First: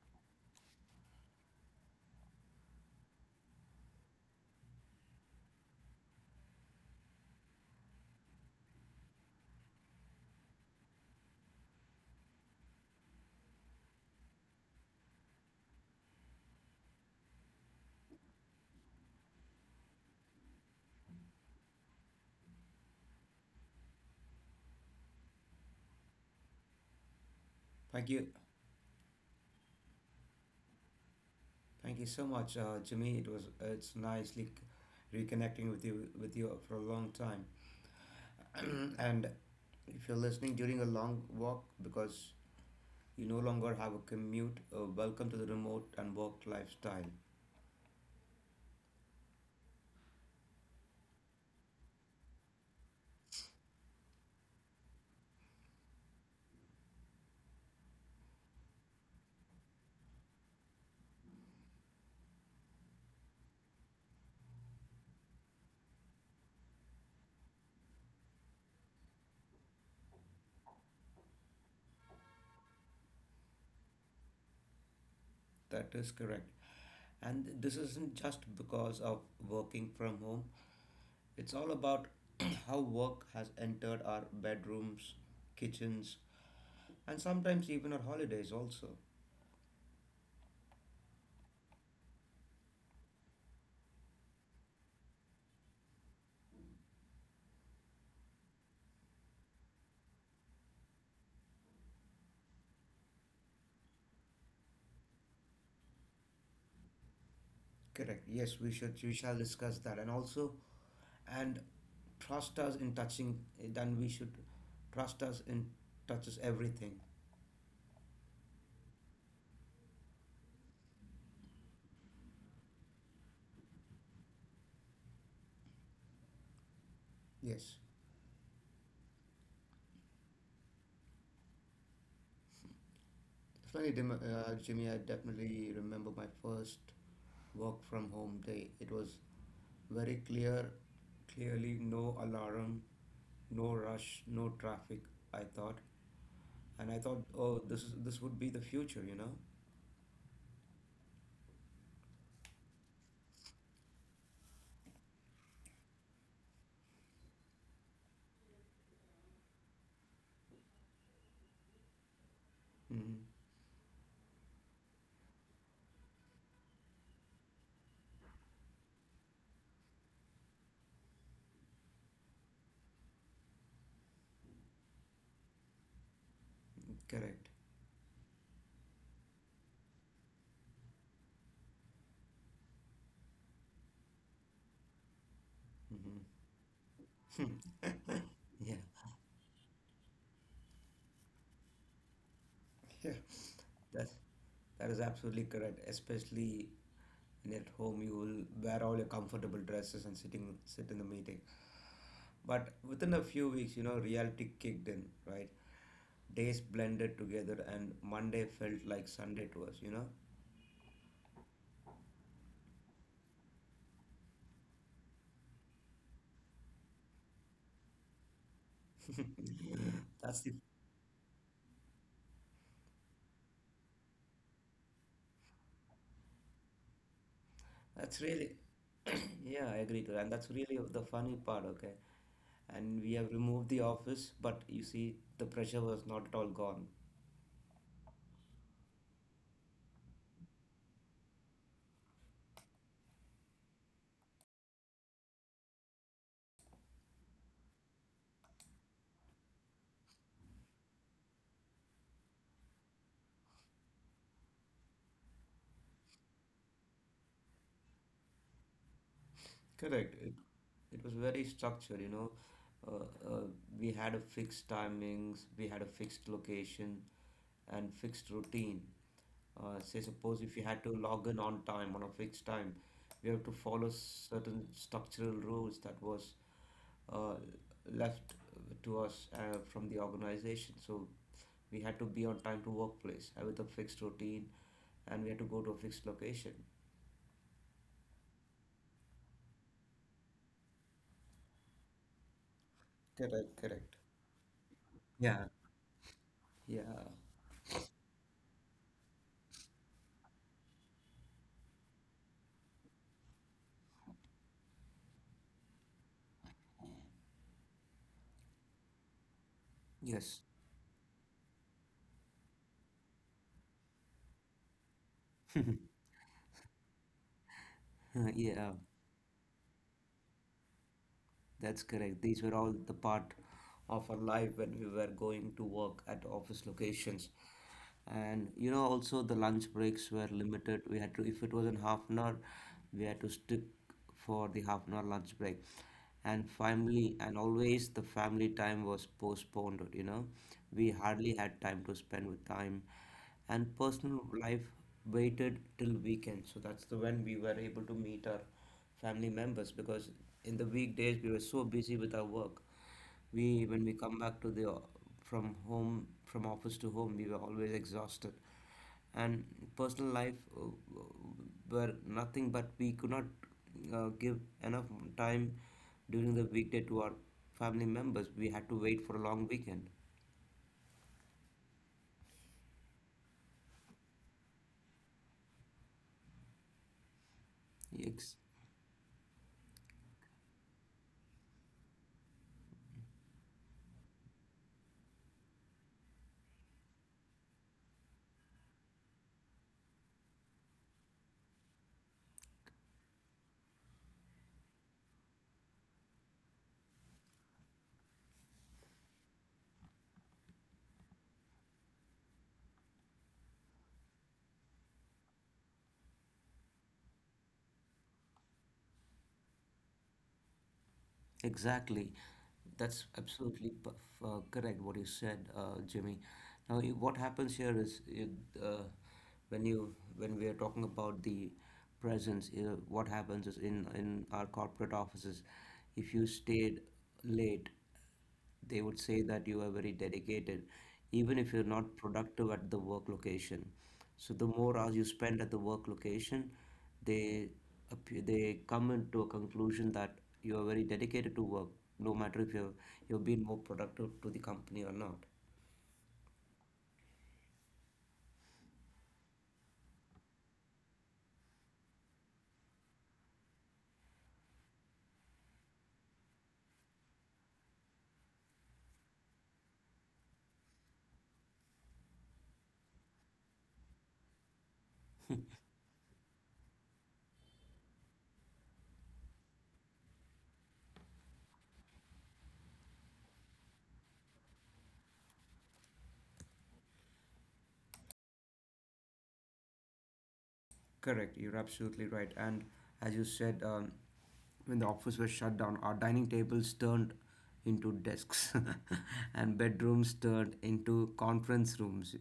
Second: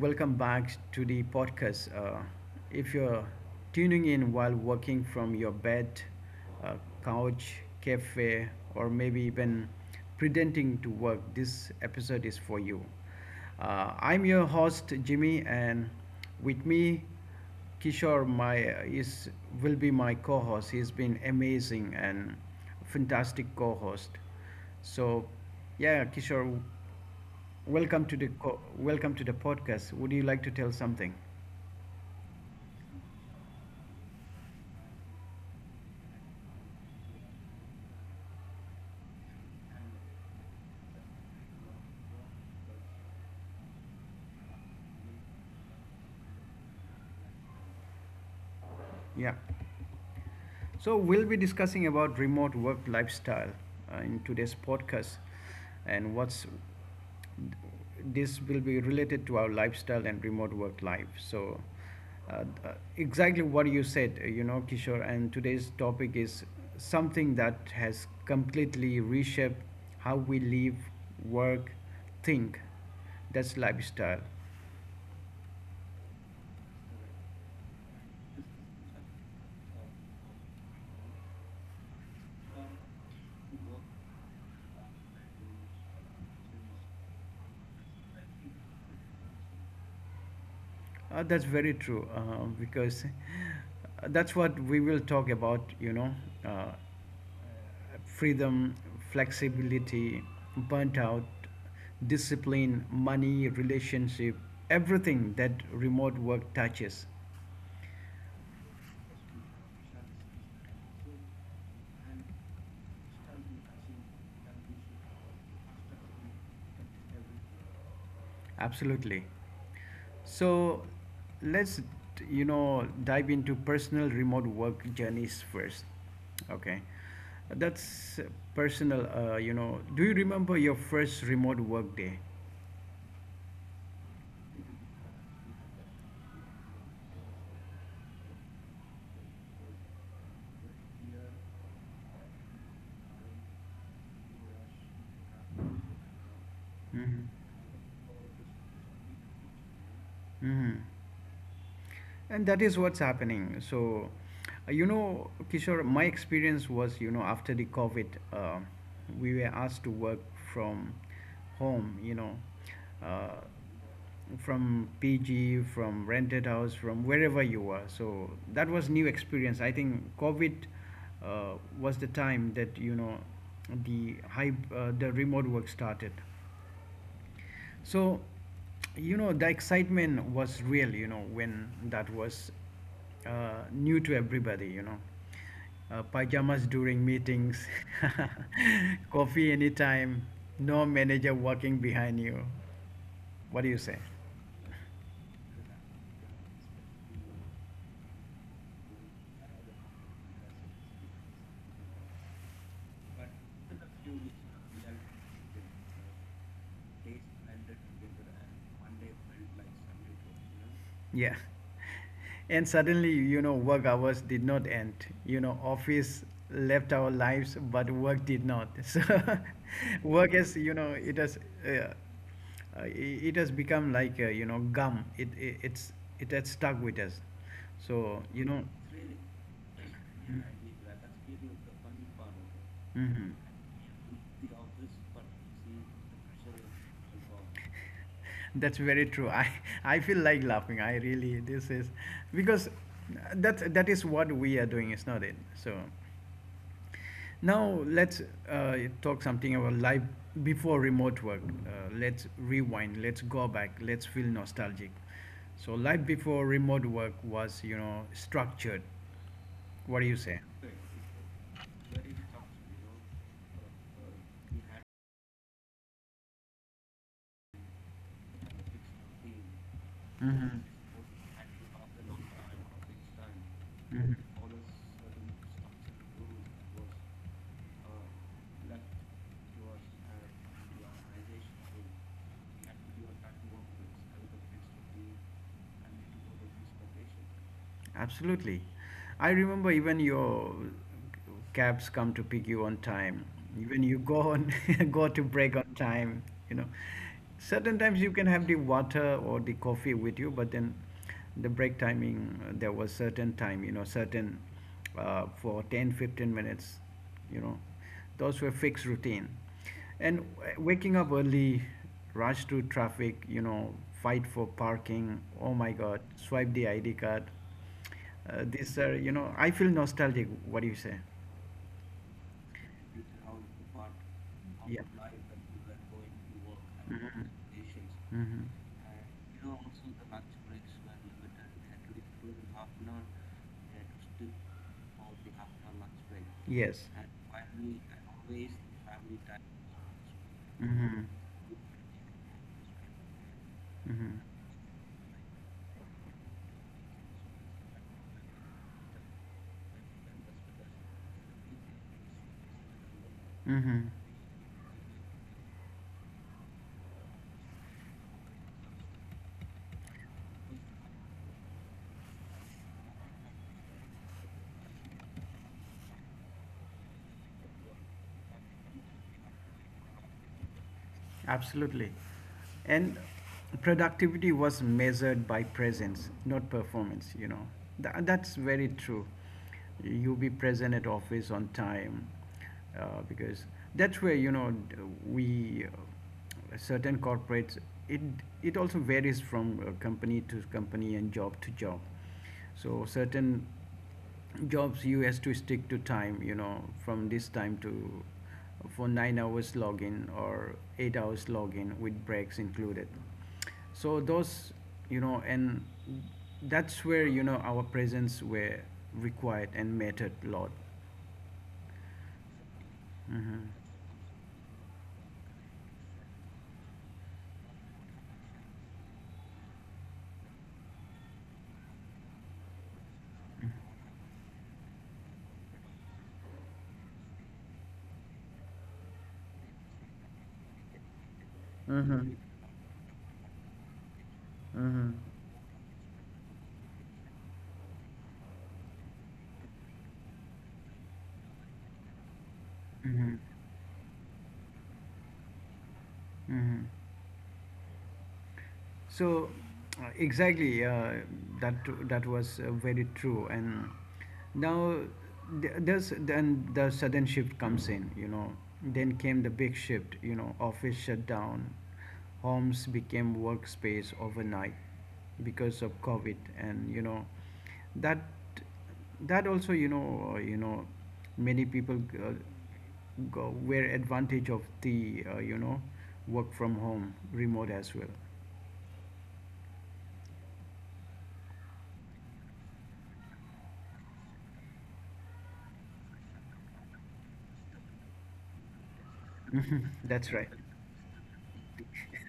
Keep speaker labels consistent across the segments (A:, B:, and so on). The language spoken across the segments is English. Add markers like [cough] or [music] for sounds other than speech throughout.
A: welcome back to the podcast. If you're tuning in while working from your bed, uh, couch, cafe, or maybe even pretending to work, this episode is for you. I'm your host, Jimmy, and with me, Kishore, my is will be my co-host. He's been amazing and fantastic co-host. So, yeah, Kishore.
B: Thank
A: Welcome to
B: you,
A: the welcome to the podcast. Would you like to tell something?
B: thank you so much, Jimmy. It's nicely reconnecting with you for a long time. [clears throat] And if you're listening during a long walk because you no longer have a commute, welcome to the remote and work lifestyle.
A: Yeah. So we'll be discussing about remote work lifestyle in today's podcast, and what's this will be related to our lifestyle and remote work life. So, uh, exactly what you said, Kishore. And today's topic is something that has completely reshaped how we live, work, think. That's lifestyle.
B: That is correct. And this isn't just because of working from home. It's all about [clears throat] how work has entered our bedrooms, kitchens, and sometimes even our holidays also.
A: That's very true, because that's what we will talk about, you know, uh, freedom, flexibility, burnt out, discipline, money, relationship, everything that remote work touches.
B: Correct. Yes, we shall discuss that. And also and trust us in touching, then we should trust us in touches everything.
A: Absolutely. So let's dive into personal remote work journeys first. Okay.
B: Yes.
A: That's personal. Do you remember your first remote work day?
B: Definitely, Jimmy, I definitely remember my first work from home day. It was very clear, clearly no alarm, no rush, no traffic, I thought. And I thought,
A: Mhm.
B: oh, this would be the future, you know?
A: Mhm. And that is what's happening. So, Kishore, my experience was, after the COVID, we were asked to work from home,
B: Hmm.
A: uh, from PG, from rented house, from wherever you were. So that was new experience. I think COVID was the time that, the remote work started.
B: Correct.
A: So, the excitement was real, when that was new to everybody. Pajamas during
B: Hmm.
A: meetings,
B: [laughs] Yeah.
A: [laughs] coffee anytime, no manager walking behind you.
B: Yeah.
A: What do you say?
B: That's, that is absolutely correct, especially. And at home, you will wear all your comfortable dresses and sit in the meeting. But within a few weeks, reality kicked in, right? Days blended together and Monday felt like Sunday to us.
A: Yeah. And suddenly, work hours did not end. Office left our lives, but work did not. [laughs] So,
B: [laughs] that's
A: work
B: the
A: is, you know, it has, uh, it it has become like, gum. It has stuck with us.
B: that's
A: So,
B: really
A: you know.
B: [clears throat] Yeah, I agree to that. And that's really the funny part. Okay. And we have
A: Mm-hmm.
B: removed the office, but you see the pressure was not at all gone.
A: That's very true. I [laughs] I feel like laughing. I really this is because that is what we are doing, is not it? So. Now let's talk something about life before remote work. Let's rewind. Let's go back. Let's feel nostalgic. So life before remote work was structured. What
B: Correct.
A: do you
B: it,
A: say?
B: it was very structured. Uh, uh, we had a fixed timings, we had a fixed location and fixed routine. Suppose if you
A: Mm-hmm.
B: had to log in on a fixed time, we have to follow
A: Mhm.
B: certain structural rules that was uh, left to us from the organization. So we had to be on time to workplace with a fixed routine, and we had to go to a fixed location.
A: Absolutely. I remember even your cabs come to pick you on time.
B: Correct,
A: Even
B: correct.
A: you go on [laughs] go to
B: Yeah.
A: break on time, you know.
B: Yeah.
A: Certain times you can have the water or the coffee with you, but then the break timing, there was certain time, you know, certain for 10 15 minutes, you know. Those were fixed routine. And
B: Yes.
A: waking up early, rush through traffic, fight for parking. Oh my God, swipe the ID card.
B: [laughs]
A: Uh,
B: Yeah.
A: these are, I feel nostalgic. What do you say?
B: That's correct. These were all the part of our life when we
A: Yeah.
B: were going to work at office locations. And
A: Mhm.
B: also the lunch breaks were limited. We had to, if it was in half an hour, we had to stick for the half an hour lunch break. And
A: Mhm. Yes.
B: family, and always the family time was postponed. We
A: Mhm.
B: hardly had time to spend with time. And personal
A: Mhm.
B: life waited till weekend. So that's the when we were able to meet our family members, because in the weekdays we were so busy with our work. We when we
A: Mhm.
B: come back to the from home from office to home, we were always exhausted, and personal life were nothing, but we could not give enough time during the weekday to our family members. We had to wait for a long weekend.
A: Absolutely. And productivity was measured by presence, not performance. Tha
B: Yes.
A: that's very true. You be present at office on time, because that's where, we, certain corporates, it, it also varies from company to company and job to job. So certain jobs you has to stick to time from this time to for 9 hours login or 8 hours login with breaks included. So those you know and that's where our presence were required and mattered a lot.
B: Exactly. That's
A: Mm-hmm.
B: absolutely correct what you said, Jimmy. Now, what happens here is uh, when we are talking about the presence, what happens is in our corporate offices. If you stayed late, they would say that you are very dedicated, even if you're not
A: Mm-hmm.
B: productive at the work location. So the more hours
A: Mm-hmm.
B: you spend at the work location, they they come into a conclusion that you are very dedicated to work, no matter if you're
A: Mm-hmm.
B: you've been more productive to the company or not.
A: Mm-hmm. So, exactly, that that was very true. And now th- there's then the sudden shift comes in. Then came the big shift. Office shut down, homes became workspace overnight because of COVID, and that that also, many people, were advantage of the work from home remote as well.
B: Correct, you're absolutely right. And as you said, when the office was shut down, our dining tables turned into desks, [laughs] and
A: [laughs]
B: bedrooms
A: That's right.
B: turned into conference rooms.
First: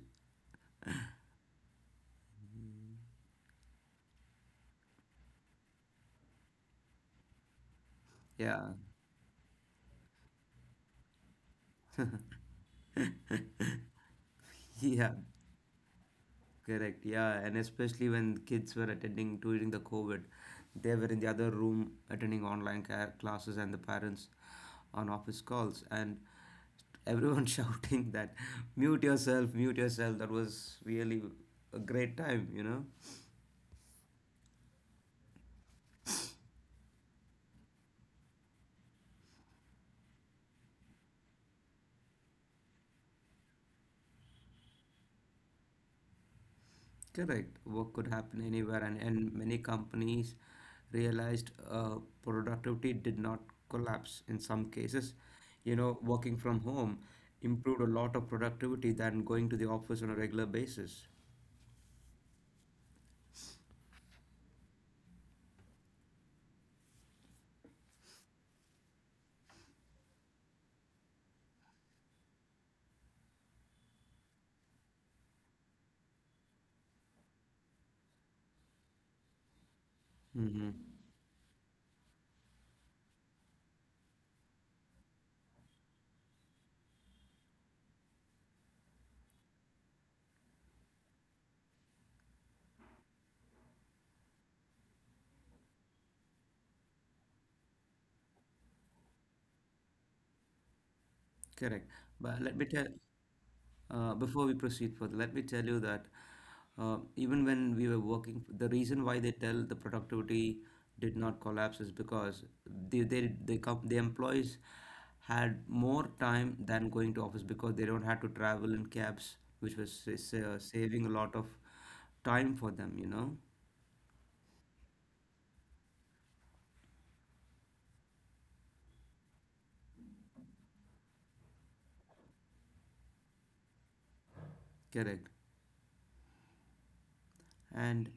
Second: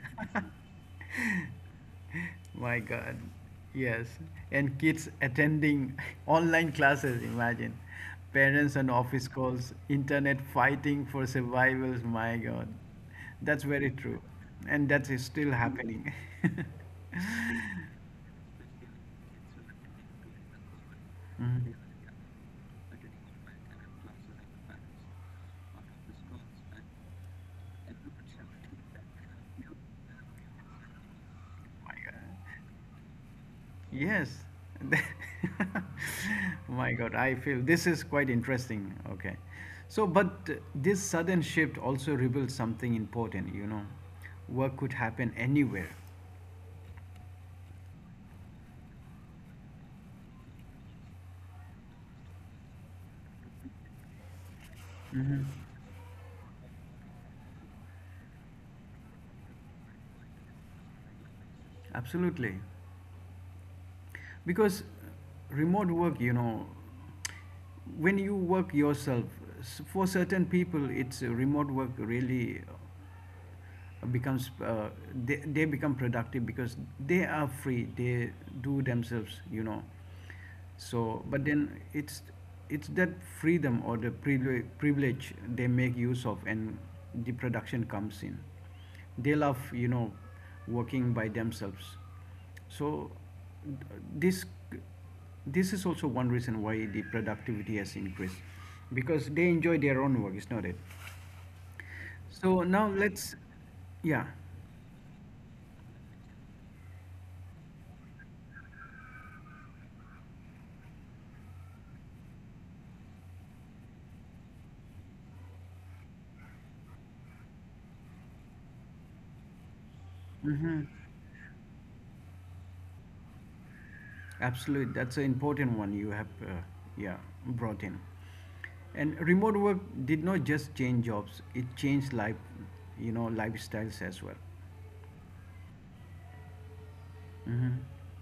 A: My God. Yes. And kids attending [laughs] online classes, imagine.
B: Yeah.
A: Parents and office calls, internet fighting for survivals. My God. That's
B: [laughs]
A: very true. And that
B: Yeah,
A: is still happening. [laughs]
B: correct. Yeah, and especially when kids were attending during the COVID, they were in the other
A: Mhm.
B: room attending online care classes and the parents on office calls, and everyone [laughs] shouting that mute yourself, mute yourself. That was really a
A: My God.
B: great time, you know?
A: Yes. [laughs] My God, I feel this is quite interesting. Okay. So, but this sudden shift also reveals something important. Work could happen anywhere.
B: Correct. Work could happen anywhere, and many companies realized productivity did not collapse. In some cases, working from home improved a lot of productivity than going to the office on a regular basis.
A: Absolutely. Because remote work, when you work yourself, for certain people, it's remote work really becomes, they become productive because they are free, they do themselves you know
B: Mm-hmm.
A: so But then it's that freedom or the privilege they make use of, and the production comes in. They love working by themselves. So th- this this is also one reason why the productivity has increased, because they enjoy their own work, is not it?
B: Correct. But let
A: So
B: me
A: now
B: tell,
A: let's. Yeah.
B: before we proceed further, let me tell you that even when we were working, the reason why they tell the productivity did not collapse is because the they com the employees had more time than going to office, because they don't have to travel in cabs, which was
A: Mm-hmm.
B: saving a lot of time for them, you know?
A: Absolutely, that's an important one you have, yeah, brought in. And remote work did not just change jobs; it changed life, lifestyles as well.
B: Correct. And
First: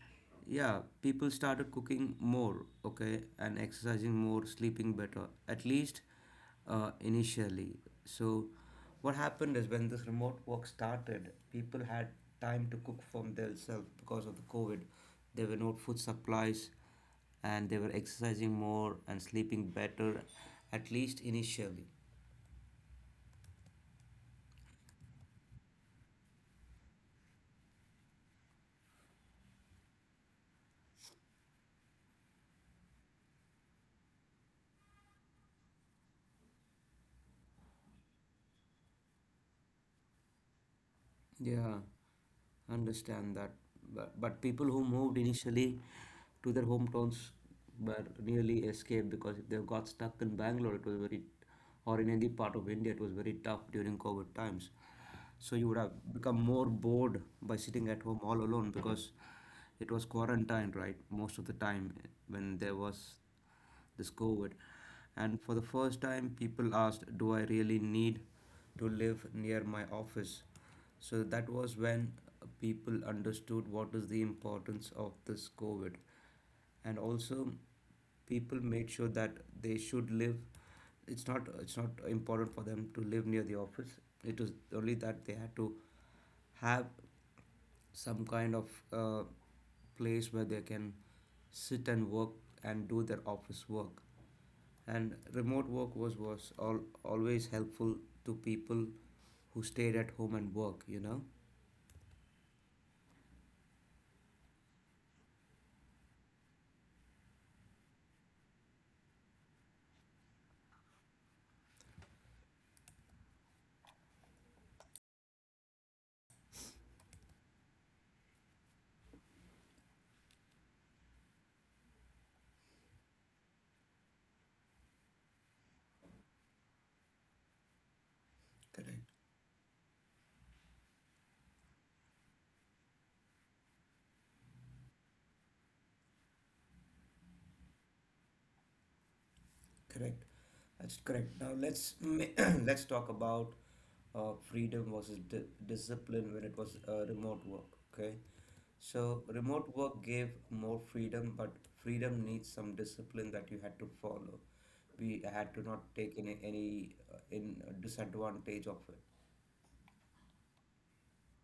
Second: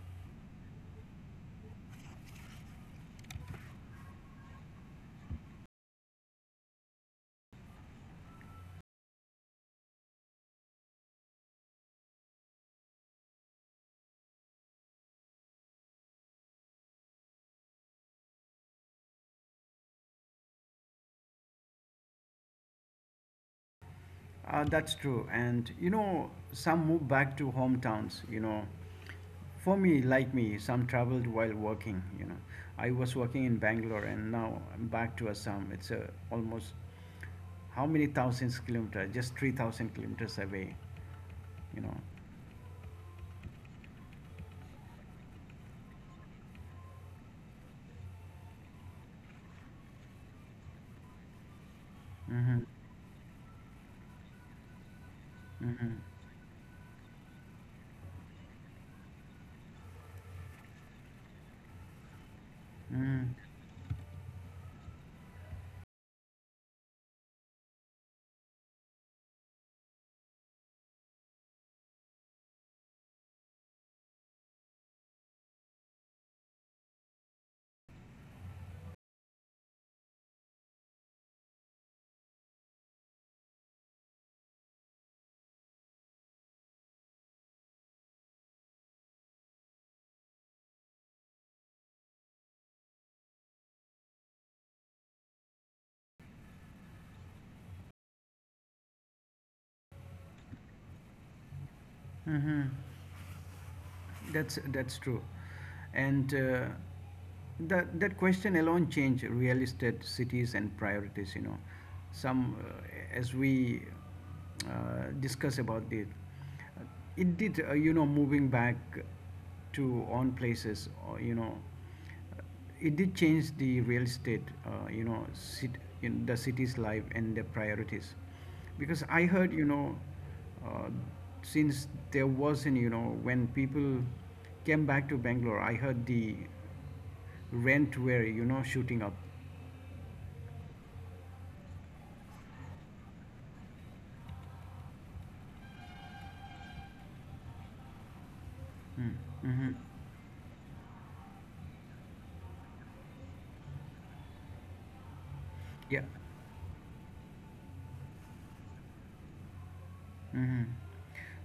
B: yeah, people started cooking more. Okay. And exercising more, sleeping better, at least initially. So what happened is when this remote work started, people had time to cook from themselves because of the COVID. There were no food supplies, and they were exercising more and sleeping better, at least initially.
A: That's true. And some moved back to hometowns. For me, like me, some traveled while working. I was working in Bangalore, and now I'm back to Assam. It's almost how many thousands kilometers? Just 3,000 kilometers away.
B: Yeah,
A: You know.
B: understand that. But people who moved initially to their hometowns were nearly escaped, because if they got stuck in Bangalore, it was very, or in any part
A: Mm-hmm.
B: of India, it was very tough during COVID times. So you would have become more bored by sitting at home all alone because it was quarantined, right? Most of the time when there was
A: Mm-hmm.
B: this COVID. And for the first time, people asked, do I really need to live near my office? So that was when people understood what is the importance of this COVID. And also people made sure that they should live it's not important for them to live near the office. It was only that they had to have some kind of place where they can sit and work and do their office work. And remote work was always helpful to people who stayed at home and work.
A: Mm-hmm. That's true, and that question alone change real estate cities and priorities. Some, as we discuss about it, uh, it did, moving back to own places, or it did change the real estate, sit in the city's life and their priorities.
B: Correct.
A: Because I heard, uh, since there wasn't, when people came back to Bangalore, I heard the rent were, shooting up.
B: Correct. That's correct. Now let's [coughs] [clears throat] let's talk about freedom versus discipline when it was remote work. Okay, so
A: Mm-hmm.
B: remote work gave more freedom, but freedom needs some discipline that you had to follow. We had to not
A: Yeah.
B: take any in disadvantage of it.
A: Mm-hmm.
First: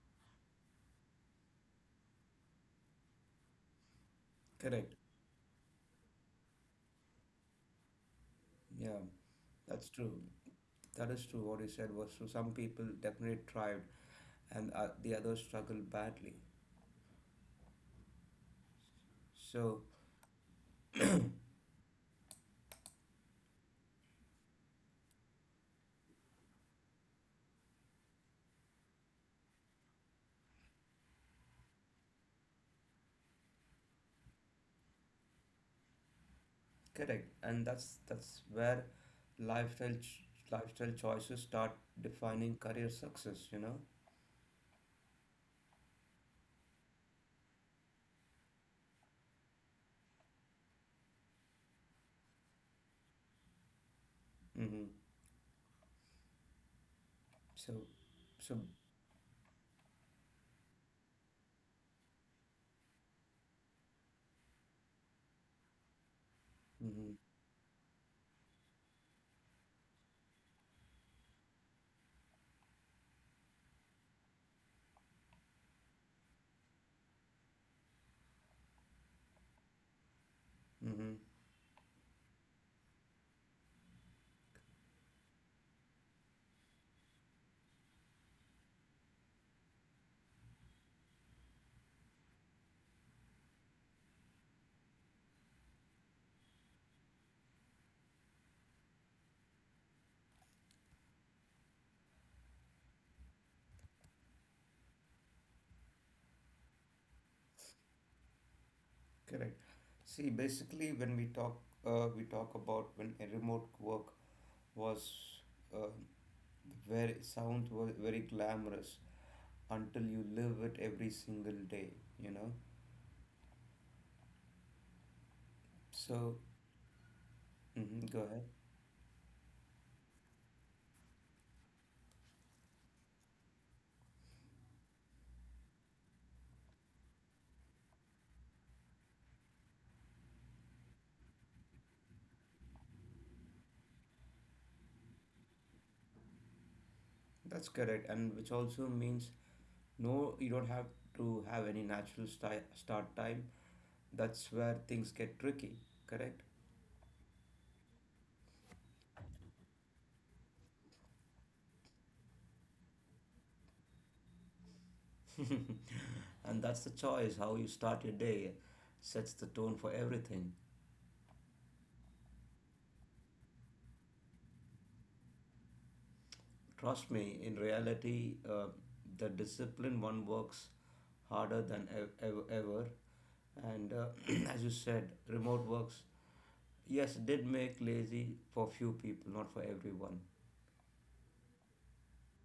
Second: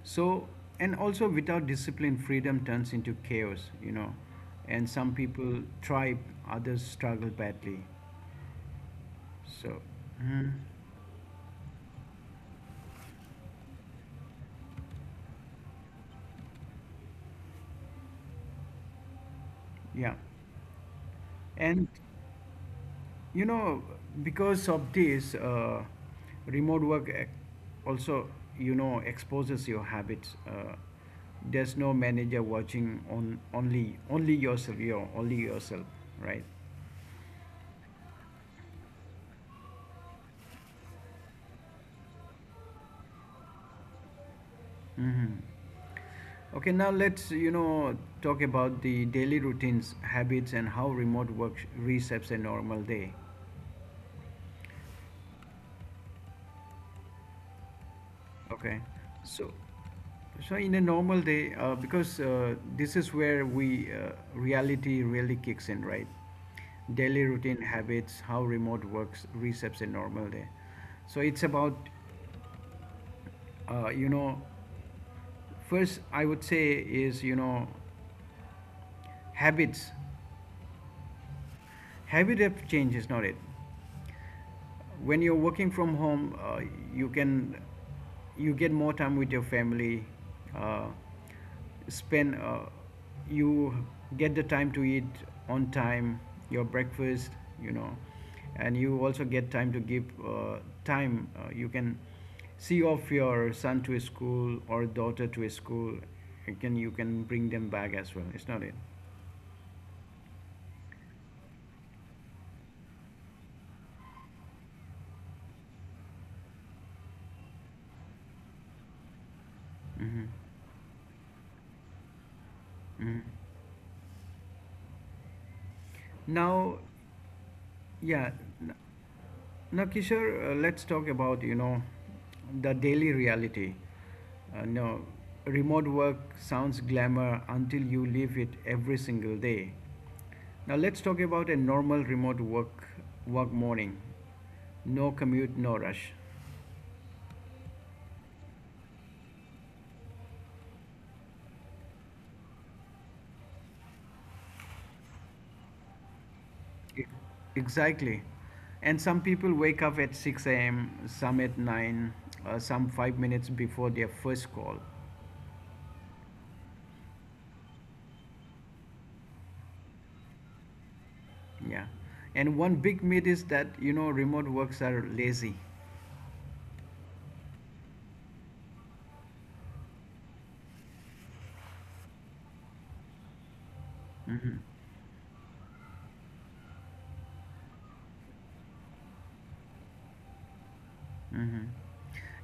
A: So, and also without discipline, freedom turns into chaos, and
B: Correct.
A: some people thrive, others struggle badly.
B: Yeah,
A: So,
B: that's true.
A: mhm.
B: That is true. What you said was true. Some people definitely thrived, and the others struggled badly. So
A: Yeah. And you know, because of this, remote work also, exposes your habits. There's no manager watching on only yourself, your only yourself, right?
B: correct, and that's where lifestyle ch- lifestyle choices start defining career success. You know.
A: Okay, now let's talk about the daily routines, habits, and how remote work resets a normal day.
B: Mm-hmm. So, so.
A: Okay. So, so, in a normal day, because this is where we reality really kicks in, right?
B: Mm-hmm.
A: Daily routine habits, how remote works resets a normal day. So it's about, uh, you know, first I would say is, habits.
B: Mm-hmm.
A: Habit of change, is not it? When you're working from home, you can, you get more time with your family uh, spend you get the time to eat on time your breakfast you know and you also get time to give time, you can see off your son to his school or daughter to his school. You can bring them back as well, it's not it.
B: Correct. See, basically, when we talk about when a remote work was uh, was very glamorous until you
A: Mm-hmm.
B: live it every single day. You know.
A: Mm-hmm.
B: So,
A: Now,
B: mm-hmm, go
A: yeah.
B: ahead.
A: n- Now, Kishore, let's talk about the daily reality. No, remote work sounds glamour until you live it every single day. Now, let's talk about a normal remote work morning. No commute, no rush.
B: That's correct, and which also means no, you don't have to have any natural start time. That's where things get tricky, correct?
A: E- Exactly. And some people wake up at 6 a.m., some at 9, some 5 minutes before their first call.
B: [laughs] And that's the choice. How you start your day sets the tone for everything.
A: Yeah. And one big myth is that remote works are lazy.
B: Trust me, in reality, the discipline one works harder than ever. And [clears throat]
A: Hmm.
B: as you said, remote works, yes, did make lazy for few people, not for everyone.
A: Hmm.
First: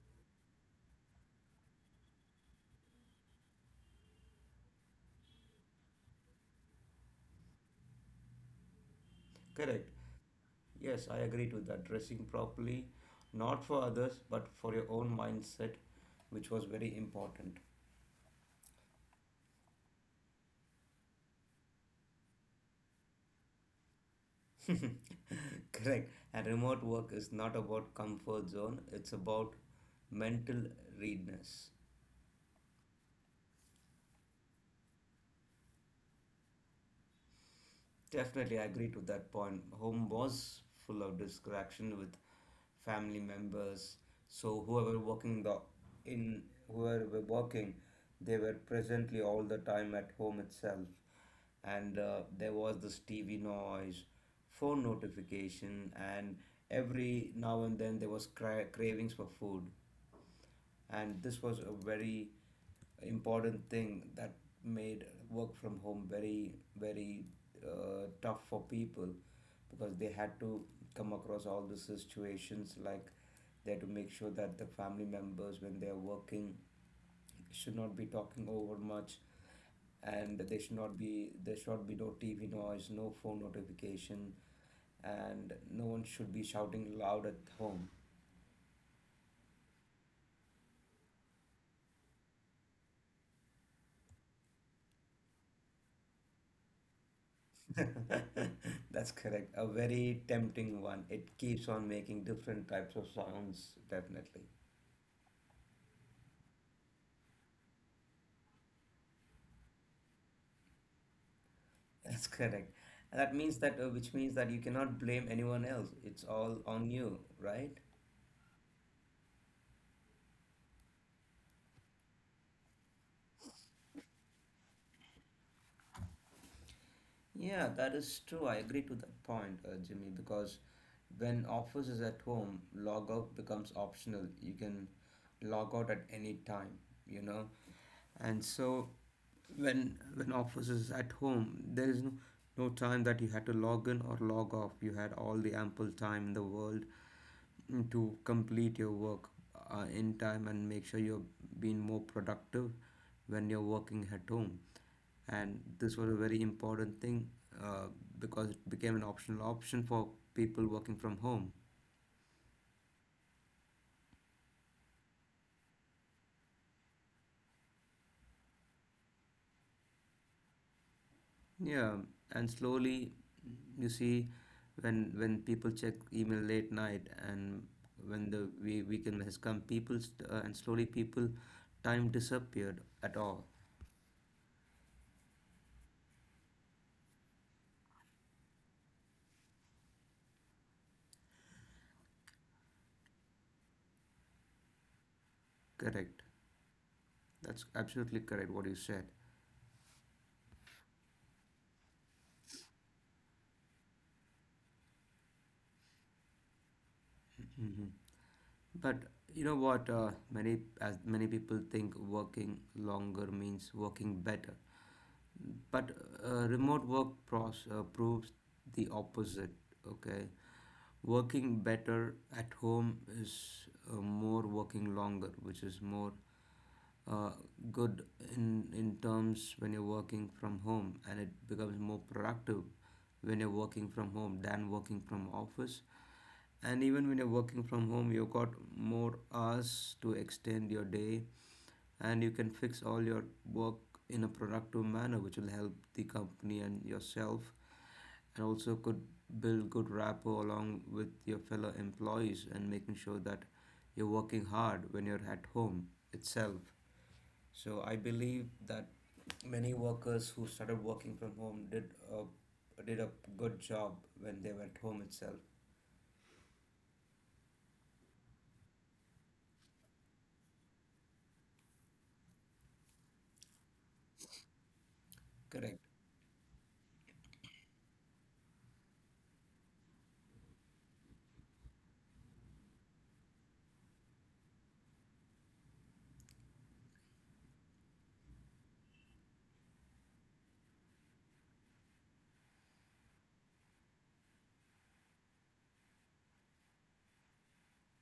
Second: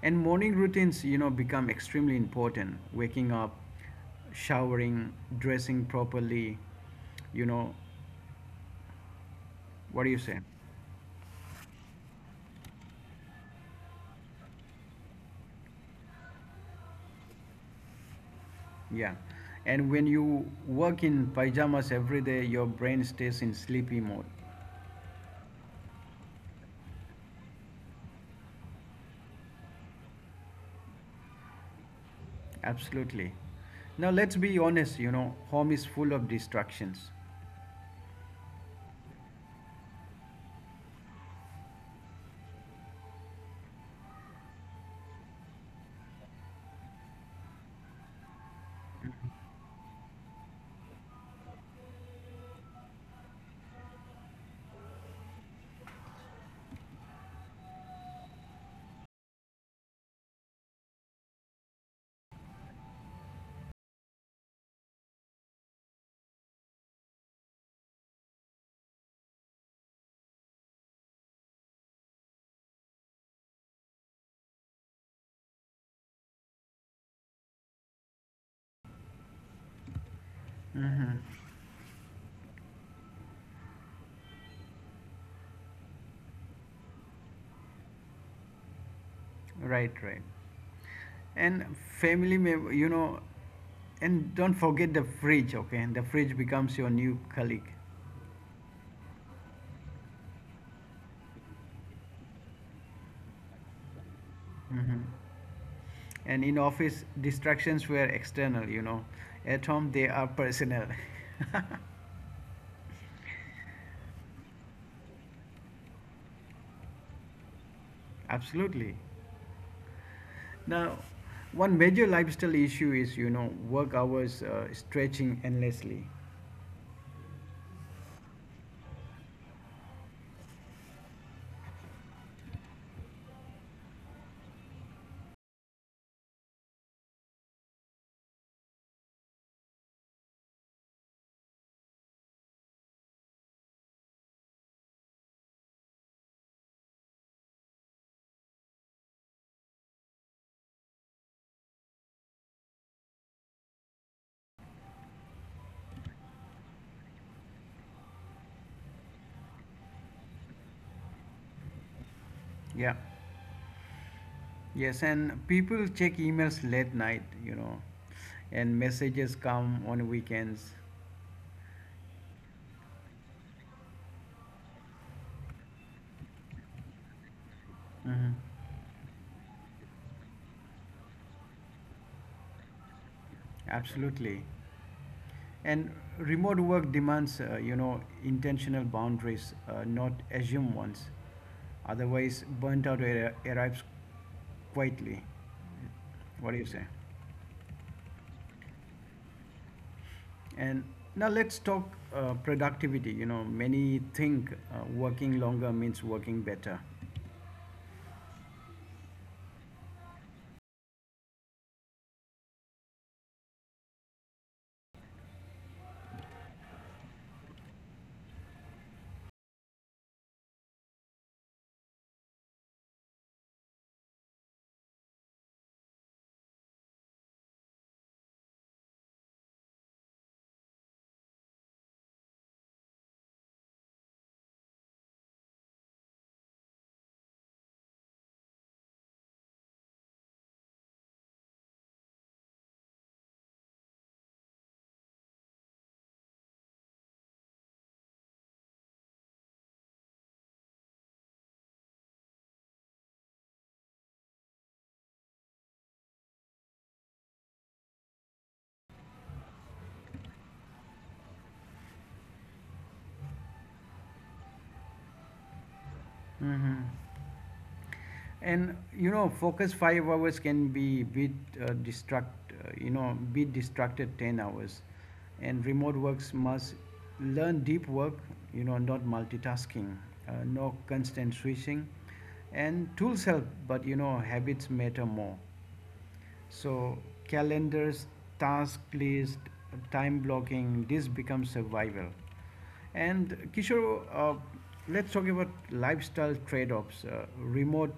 A: And morning routines, become extremely important. Waking up, showering, dressing properly, you know,
B: Correct.
A: what do you say?
B: Yes, I agree to that. Dressing properly, not for others, but for your own mindset, which was very important.
A: Yeah. And when you work in pajamas every day, your brain stays in sleepy mode.
B: [laughs] Correct. And remote work is not about comfort zone, it's about mental readiness.
A: Absolutely. Now, let's be honest, home is full of distractions.
B: Definitely, I agree to that point. Home was full of distraction with family members. So in whoever were working, they were presently all the time at home itself, and there was this TV noise, phone notification, and every now and then there was cravings for food. And this was a very important thing that made work from home very very tough for people, because they had to come across all the situations. Like they had to make sure that the family members, when they are working, should not be talking over much, and they should not be there should not be no TV noise, no phone notification, and no one should be shouting loud at home.
A: Right, right. And family member, and don't forget the fridge, okay, and the fridge becomes your new colleague
B: [laughs] That's correct. A very tempting one. It keeps on making different types of sounds, definitely.
A: hmm and in office distractions were external. At home they are personal.
B: [laughs] That's correct. And which means that you cannot blame anyone else. It's all on you, right?
A: [laughs] Absolutely. Now, one major lifestyle issue is work hours, stretching endlessly.
B: Yeah, that is true. I agree to that point, Jimmy, because when Office is at home, log out becomes optional. You can log out at any time, you know. And so when Office is at home, there is no time that you had to log in or log off. You had all the ample time in the world to complete your work in time, and make sure you're being more productive when you're working at home. And this was a very important thing uh, because it became an optional option for people working from home.
A: Yeah. Yes. And people check emails late night, and messages come on weekends.
B: Yeah, and slowly you see when people check email late night, and when
A: Hmm.
B: the weekend has come, people st- and slowly people time disappeared at all.
A: Absolutely. And remote work demands intentional boundaries, not assumed ones. Otherwise, burnt out arrives quietly.
B: Correct.
A: What do you say?
B: That's absolutely correct what you said.
A: And now let's talk productivity. Many think working longer means working better.
B: Mhm. But you know what? Many as many people think working longer means working better, but remote work proves the opposite. Okay, working better at home is more working longer, which is more uh, good in terms when you're working from home, and it becomes more productive when you're working from home than working from office, and even when you're working from home, you've got more hours to extend your day and you can fix all your work in a productive manner, which will help the company and yourself, and also could build good rapport along with your fellow employees and making sure that you're working hard when you're at home itself. So I believe that many workers who started working from home did a good job when they were at home itself.
A: Hmm. And, focus 5 hours can be bit distract you know be distracted 10 hours. And
B: Correct.
A: remote works must learn deep work, not multitasking, no constant switching. And tools help, but habits matter more. So calendars, task list, time blocking, this becomes survival. And Kishore, let's talk about lifestyle trade-offs. Remote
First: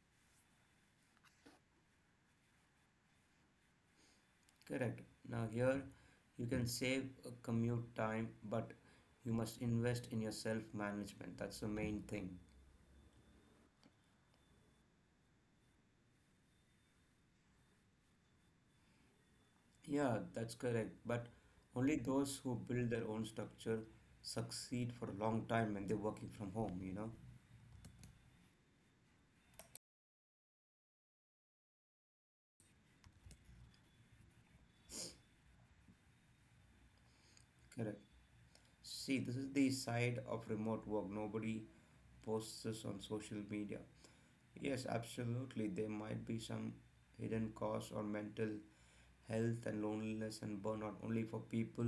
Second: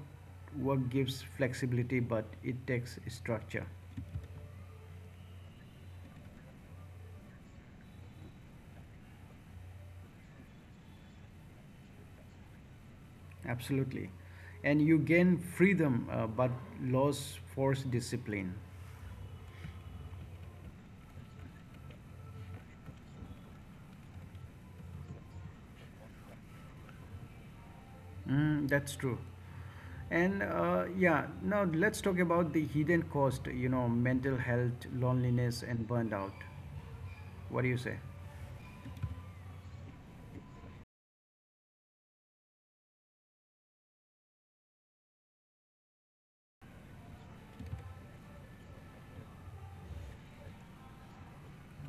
A: work gives flexibility, but it takes structure.
B: Correct. Now here you can save a commute time, but you must invest in your self-management. That's the main thing.
A: Absolutely. And you gain freedom, but loss forced discipline.
B: Yeah, that's correct. But only those who build their own structure succeed for a long time when they're working from home, you know?
A: Mm, that's true. And, yeah, now let's talk about the hidden cost, mental health, loneliness, and burnout. What do you say?
B: Correct. See, this is the side of remote work. Nobody posts this on social media. Yes, absolutely. There might be some hidden costs or mental health and loneliness and burnout only for people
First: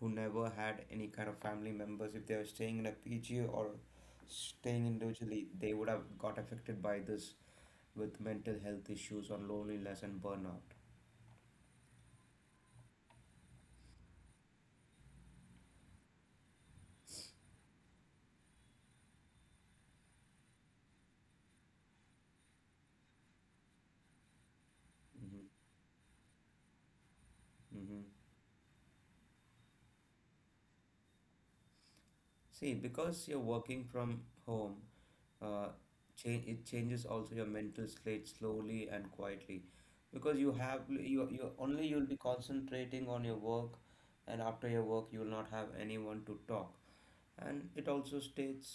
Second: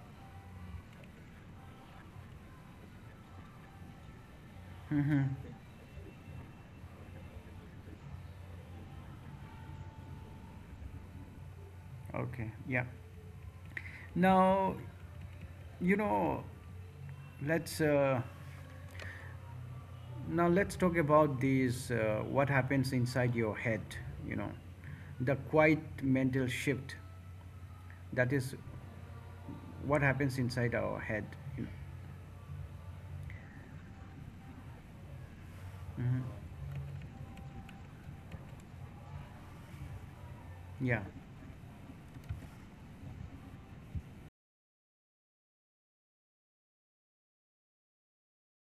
B: who never had any kind of family members. If they were staying in a PG or staying individually, they would have got affected by this with mental health issues or loneliness and burnout.
A: Okay, yeah. Now, you know, let's uh, now let's talk about these what happens inside your head. You know, the
B: Hmm
A: quiet mental shift.
B: hmm
A: That is what happens inside our head. You know.
B: See, because you're working from home, uh,
A: Mhm.
B: it changes also your mental slate slowly and quietly, because you have
A: Yeah.
B: you you only you'll be concentrating on your work, and after your work you'll not have anyone to talk, and it also states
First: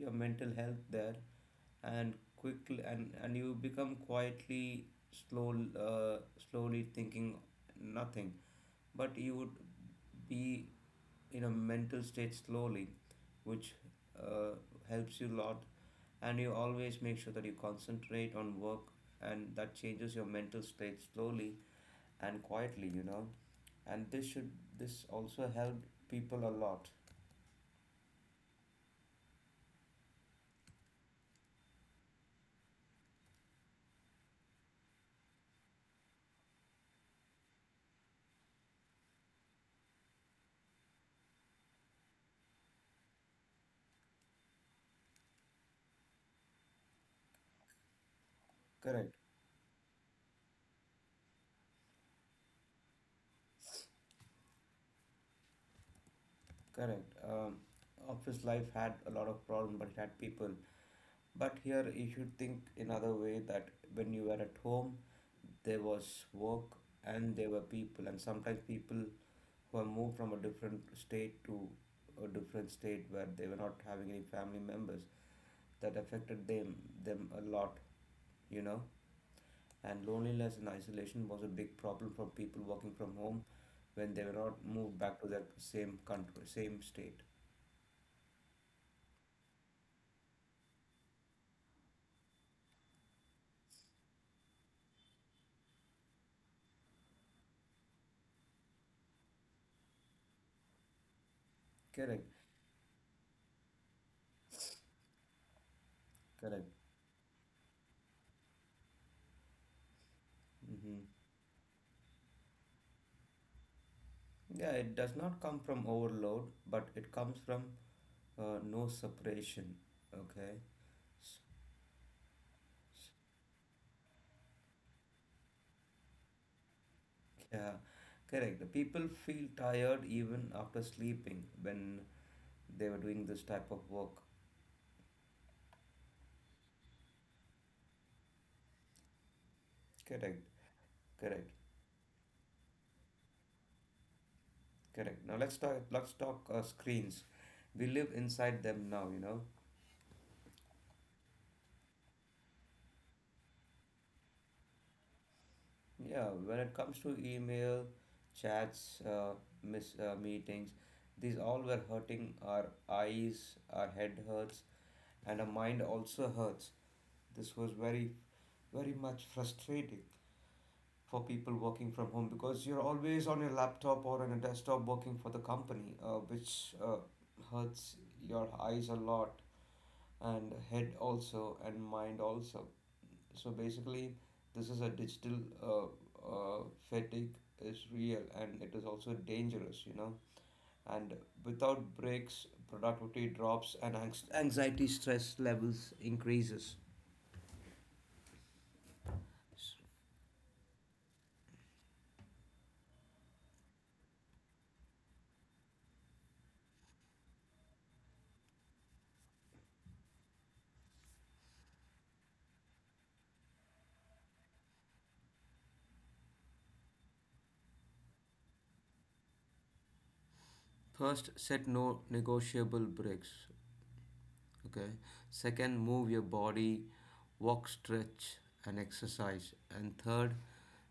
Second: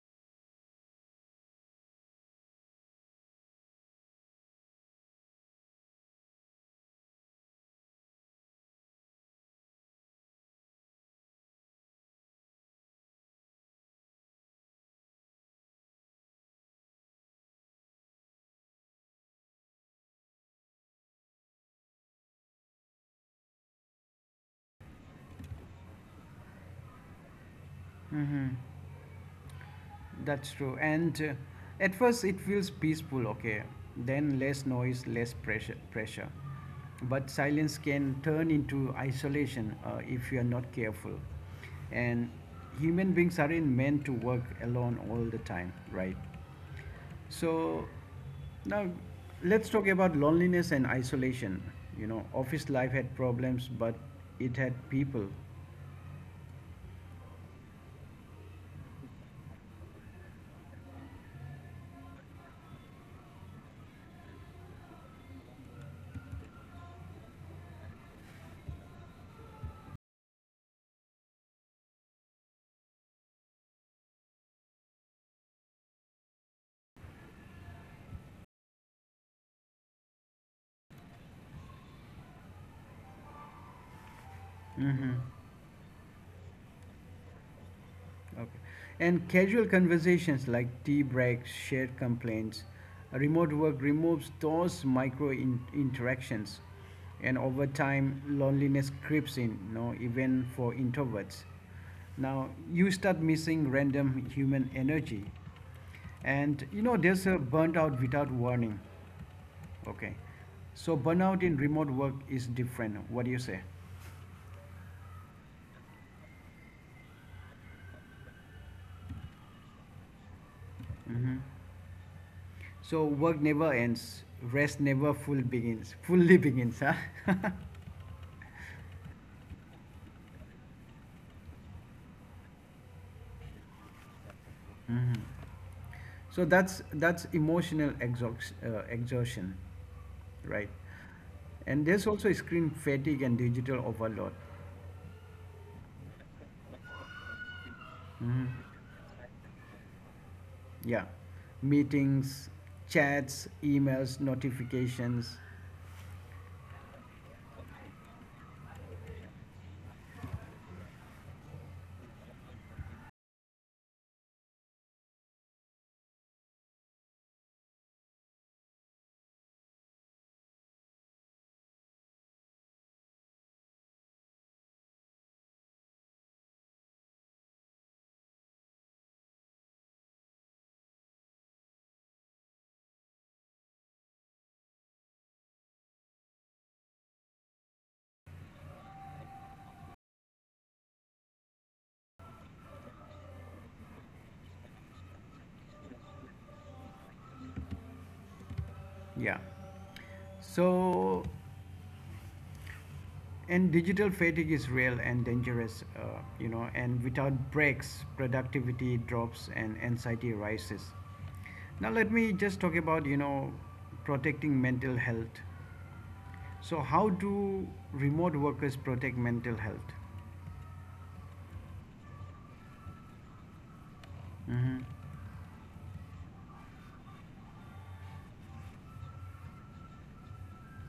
B: your mental health there and quickly, and you become quietly slow, uh, slowly thinking nothing, but you would be in a mental state slowly which uh, helps you a lot, and you always make sure that you concentrate on work, and that changes your mental state slowly and quietly, you know, and this also helped people a lot.
A: Mm-hmm. That's true. And At first, it feels peaceful, okay? Then less noise, less pressure. But silence can turn into isolation if you are not careful. And human beings aren't meant to work alone all the time, right? So now
B: Correct.
A: let's talk about loneliness and isolation. You know, office life had problems, but it had people.
B: Correct. Office life had a lot of problem, but it had people. But here you should think another way that when you were at home, there was work and there were people, and sometimes people who have moved from a different state to a different state where they were not having any family members, that affected them a lot, you know. And loneliness and isolation was a big problem for people working from home when they were not moved
A: Hmm.
B: back to their same country, same state.
A: Okay. And casual conversations like tea breaks, shared complaints, remote work removes those interactions. And over time, loneliness creeps in, you know, even for introverts.
B: Correct,
A: Now, you start missing random human energy. And
B: correct.
A: you know, there's a burnout without warning. Okay. So,
B: Hmm
A: burnout in remote work is different. What do you say?
B: Yeah, it does not come from overload, but it comes from no separation. Okay. S-
A: Mm-hmm. So
B: s-
A: work never ends, rest never full begins, fully begins, huh? [laughs]
B: Yeah, correct. The people feel tired even after sleeping when they were doing this type of work.
A: Mm-hmm. So that's emotional exhaustion,
B: Correct,
A: right?
B: correct,
A: And there's also screen fatigue and digital overload.
B: correct. Now let's talk. Screens. We live inside
A: Mm-hmm.
B: them now, you know.
A: Yeah, meetings, chats, emails, notifications.
B: Yeah, when it comes to email, chats, meetings, these all were hurting our eyes, our head hurts, and our mind also hurts. This was very, very much frustrating for people working from home because you're always on your laptop or on a desktop working for the company, which hurts your eyes a lot and head also and mind also. So basically, this is a digital uh, uh, fatigue is real and it is also dangerous, you know. And without breaks, productivity drops and anxiety stress levels increases.
A: Yeah. So And digital fatigue is real and dangerous, you know, and without breaks, productivity drops and anxiety rises. Now, let me just talk about, you know, protecting mental health. So, how do remote workers protect mental health?
B: First, set no negotiable breaks.
A: Hmm.
B: Okay. Second, move your body, walk, stretch, and exercise. And third,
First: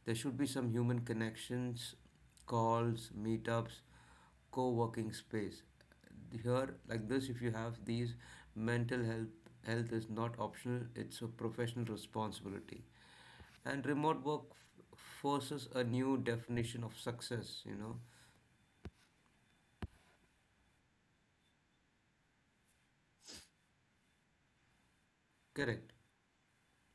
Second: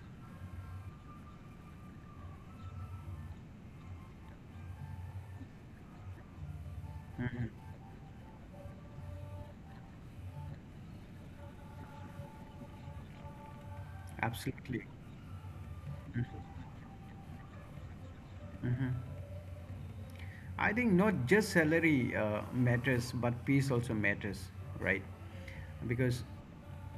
B: there should be some human connections, calls, meetups, co working space. Here, like this, if you have these, mental health is not optional, it's a professional responsibility. And remote work
A: Absolutely.
B: forces a new definition of success, you know.
A: Hmm. I think not just salary matters, but peace also matters, right?
B: Correct,
A: Because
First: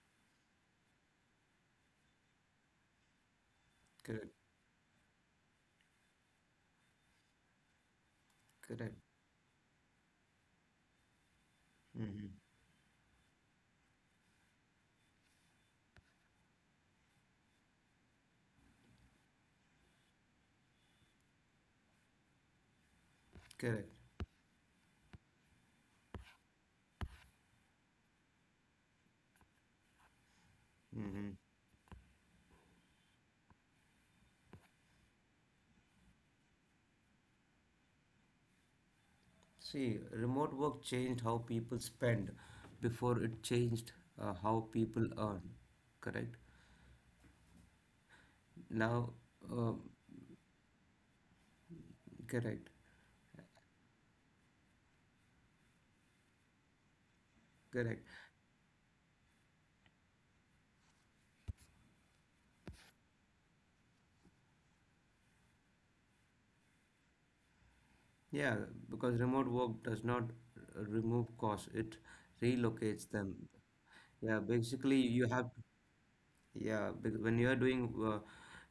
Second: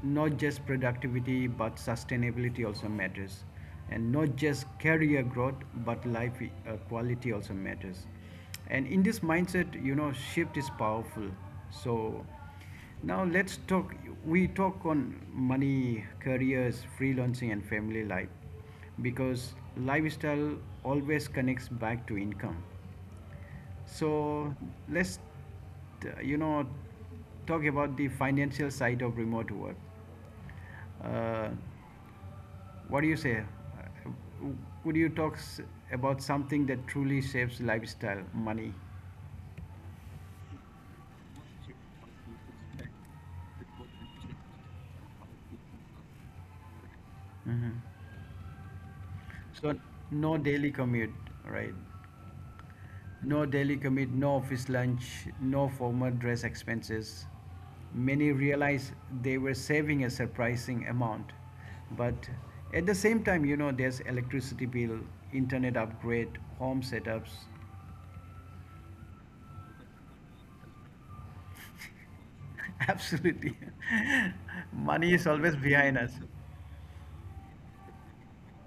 A: not just productivity, but sustainability also matters, and not
B: correct,
A: just career growth, but life quality also matters. And
B: correct.
A: in this mindset, you know, shift is powerful. So
B: Mm-hmm.
A: now let's talk. We talk on money, careers, freelancing, and family life, because lifestyle always connects back to income,
B: Correct.
A: so let's, you know, talk about the financial side of remote work.
B: Mm-hmm.
A: Uh, what do you say? Would you about something that truly saves lifestyle money?
B: See, remote work changed how people spend before it changed how people earn. Correct?
A: Hmm.
B: Now, uh,
A: So no daily commute, right?
B: correct,
A: No daily commute, no office lunch, no formal dress expenses.
B: correct.
A: Many realized they were saving a surprising amount. But at the same time, you know, there's electricity bill, internet upgrade, home setups.
B: Yeah, because remote work does not remove costs, it
A: [laughs]
B: relocates them.
A: Absolutely.
B: Yeah,
A: [laughs]
B: basically,
A: Money
B: you
A: is
B: have.
A: always behind us.
B: When you are doing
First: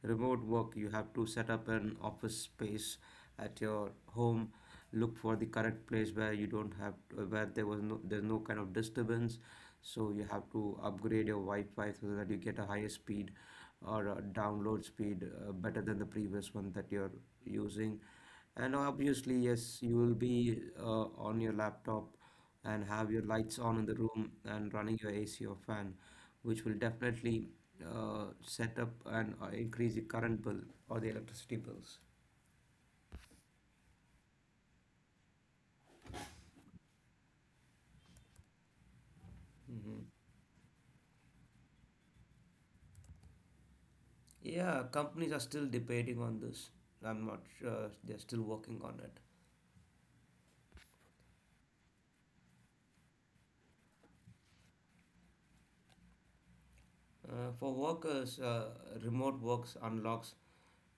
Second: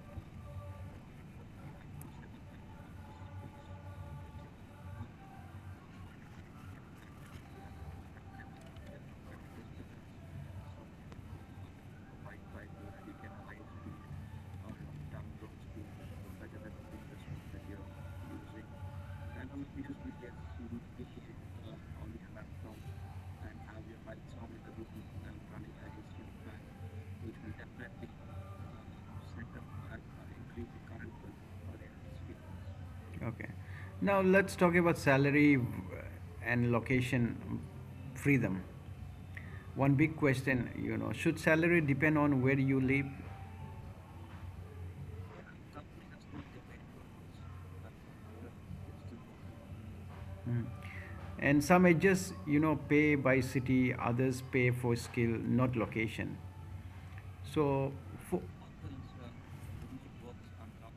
B: remote work, you have to set up an office space at your home. Look for the correct place where you don't have where there's no kind of disturbance. So you have to upgrade your Wi-Fi so that you get a higher speed or a download speed better than the previous one that you're using. And obviously, yes, you will be on your laptop and have your lights on in the room and running your AC or fan, which will definitely set up and increase the current bill or the electricity bills.
A: Okay. Now let's talk about salary and location freedom. One
B: Hmm
A: big question, you know, should salary depend on where you live?
B: Yeah, companies are still debating on this. I'm not sure they're still working on it.
A: Mm. And some edges, you know, pay by city, others pay for skill, not location.
B: For
A: So,
B: workers,
A: for,
B: remote works unlocks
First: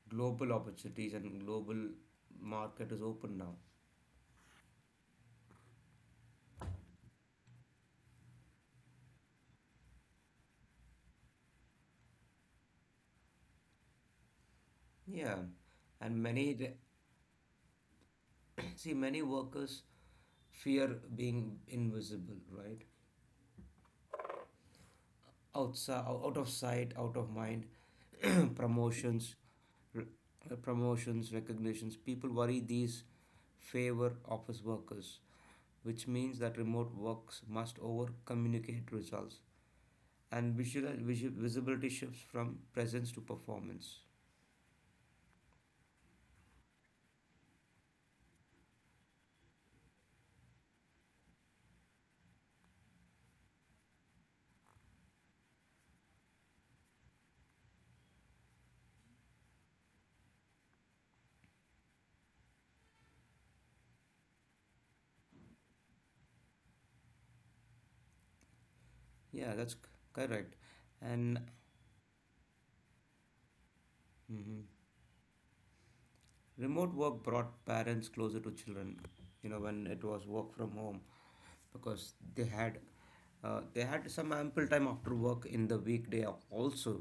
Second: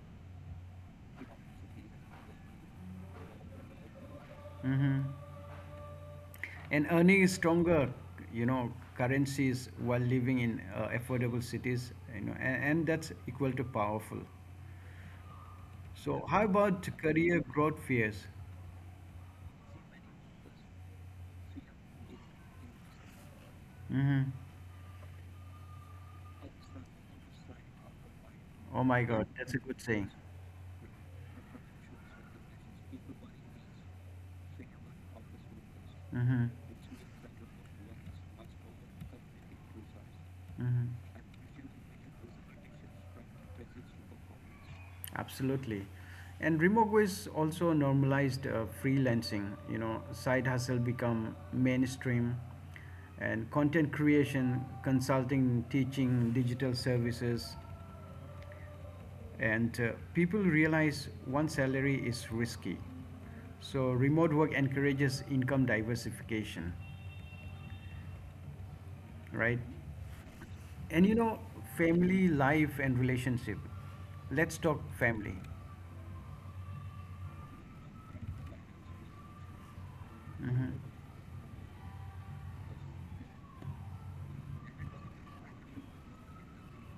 B: global opportunities and global market is open now.
A: hmm. And earning is stronger, you know, currencies while living in affordable cities, you know, and that's equal to powerful.
B: Yeah, and
A: So, how
B: many [coughs]
A: about career growth fears?
B: [clears throat] see many workers fear being invisible, right?
A: Hmm.
B: Outside, out of sight out of mind. [clears throat]
A: Oh my
B: promotions
A: God, that's a good
B: re-
A: saying.
B: Promotions, recognitions, people worry these favor office workers, which means
A: Hmm.
B: that remote works must over communicate results, and
A: Mhm.
B: visual, visual visibility shifts from presence to performance.
A: Absolutely. And remote is also normalized freelancing. You know, side hustle become mainstream and content creation, consulting, teaching, digital services. And People realize one salary is risky. So remote work encourages income diversification,
B: Yeah,
A: right?
B: correct.
A: And you
B: And
A: know, family life and relationship. Let's
B: mhm.
A: talk family.
B: remote work brought parents closer to children, you know, when it was work from home, because they had some ample time after work in the weekday also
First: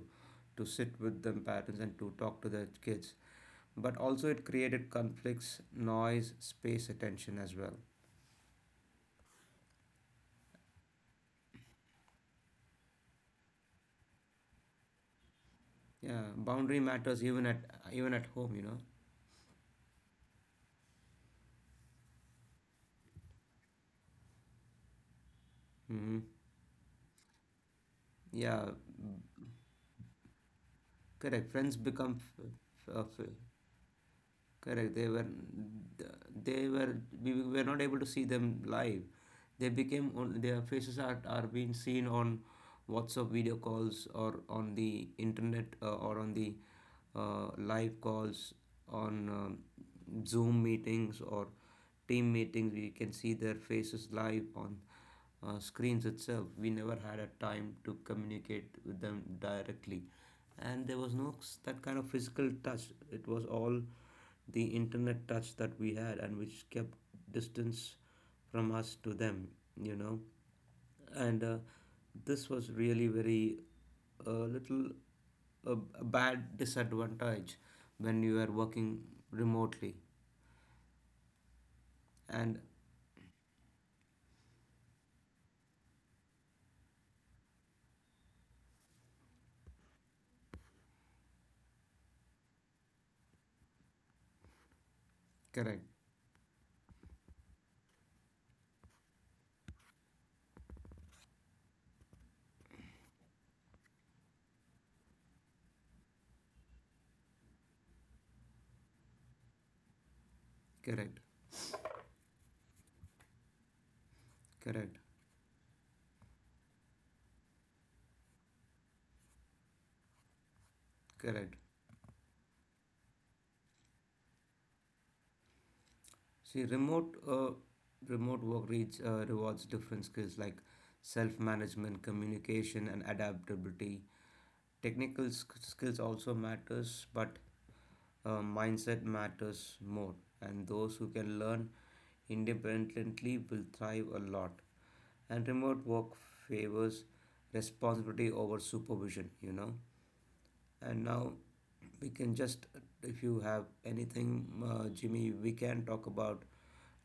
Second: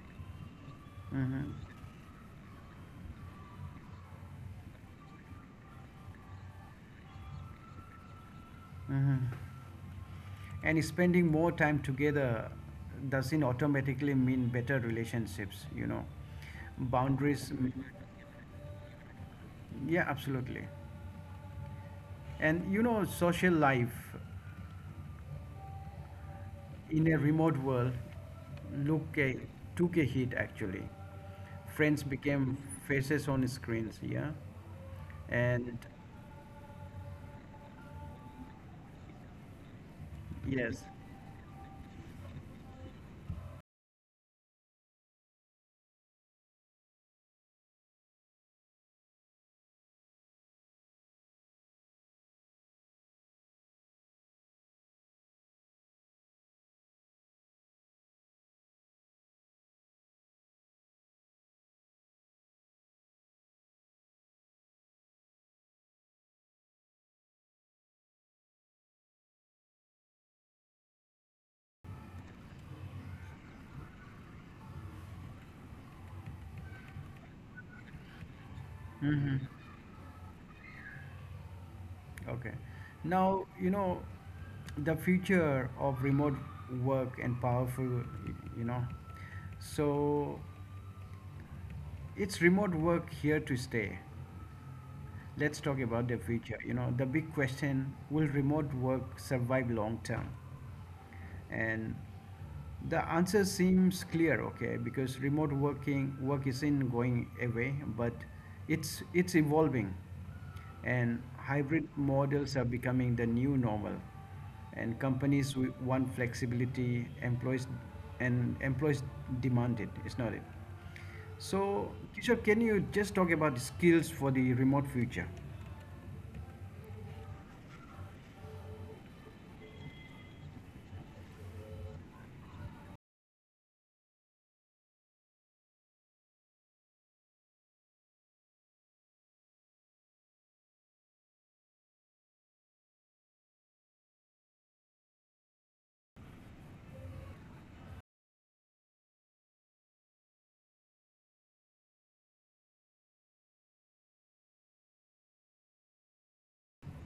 B: to sit with them,
A: Hmm.
B: parents, and to talk to their kids, but also it created conflicts, noise, space, attention as well.
A: Hmm. And spending more time together doesn't automatically mean better relationships, you know.
B: Yeah, boundary matters
A: Boundaries, m-
B: even at home, you know.
A: yeah, absolutely. And you know, social life
B: Hmm
A: in a remote world
B: yeah,
A: look a, took a hit actually.
B: correct. Friends
A: Friends
B: become f-
A: became
B: f-
A: faces
B: f-
A: on screens, yeah.
B: Correct. They were
A: And
B: they were we were not able to see them live. They became on their
A: yes.
B: faces are being seen on WhatsApp video calls or on the internet, or on the live calls on Zoom meetings or team meetings. We can see their faces live on screens itself. We never had a time to communicate with them directly, and there was no s- that kind of physical touch. It was all the internet touch that we had and which kept distance from us to them, you know. And This was really very a little a, a bad disadvantage when you are working
A: Mhm.
B: remotely.
A: Okay.
B: And
A: Now, you know, the future of remote work and powerful, you know. So, it's remote work here to stay. Let's talk
B: correct,
A: about the future. You know, the big question will remote work survive long term? And the answer seems clear, okay, because remote work isn't going away, but it's evolving. And
B: correct,
A: hybrid models are becoming the new normal. And
B: correct,
A: want flexibility, employees and employees demand it, it's not it.
B: correct.
A: So, Kishore, can you just talk about the skills for the remote future?
B: See remote work rewards different skills like self-management, communication, and adaptability. Skills also matters, but mindset matters more. And those who can learn independently will thrive a lot. And remote work favors responsibility over supervision, you know. And now we can just, if you have anything, Jimmy, we can talk about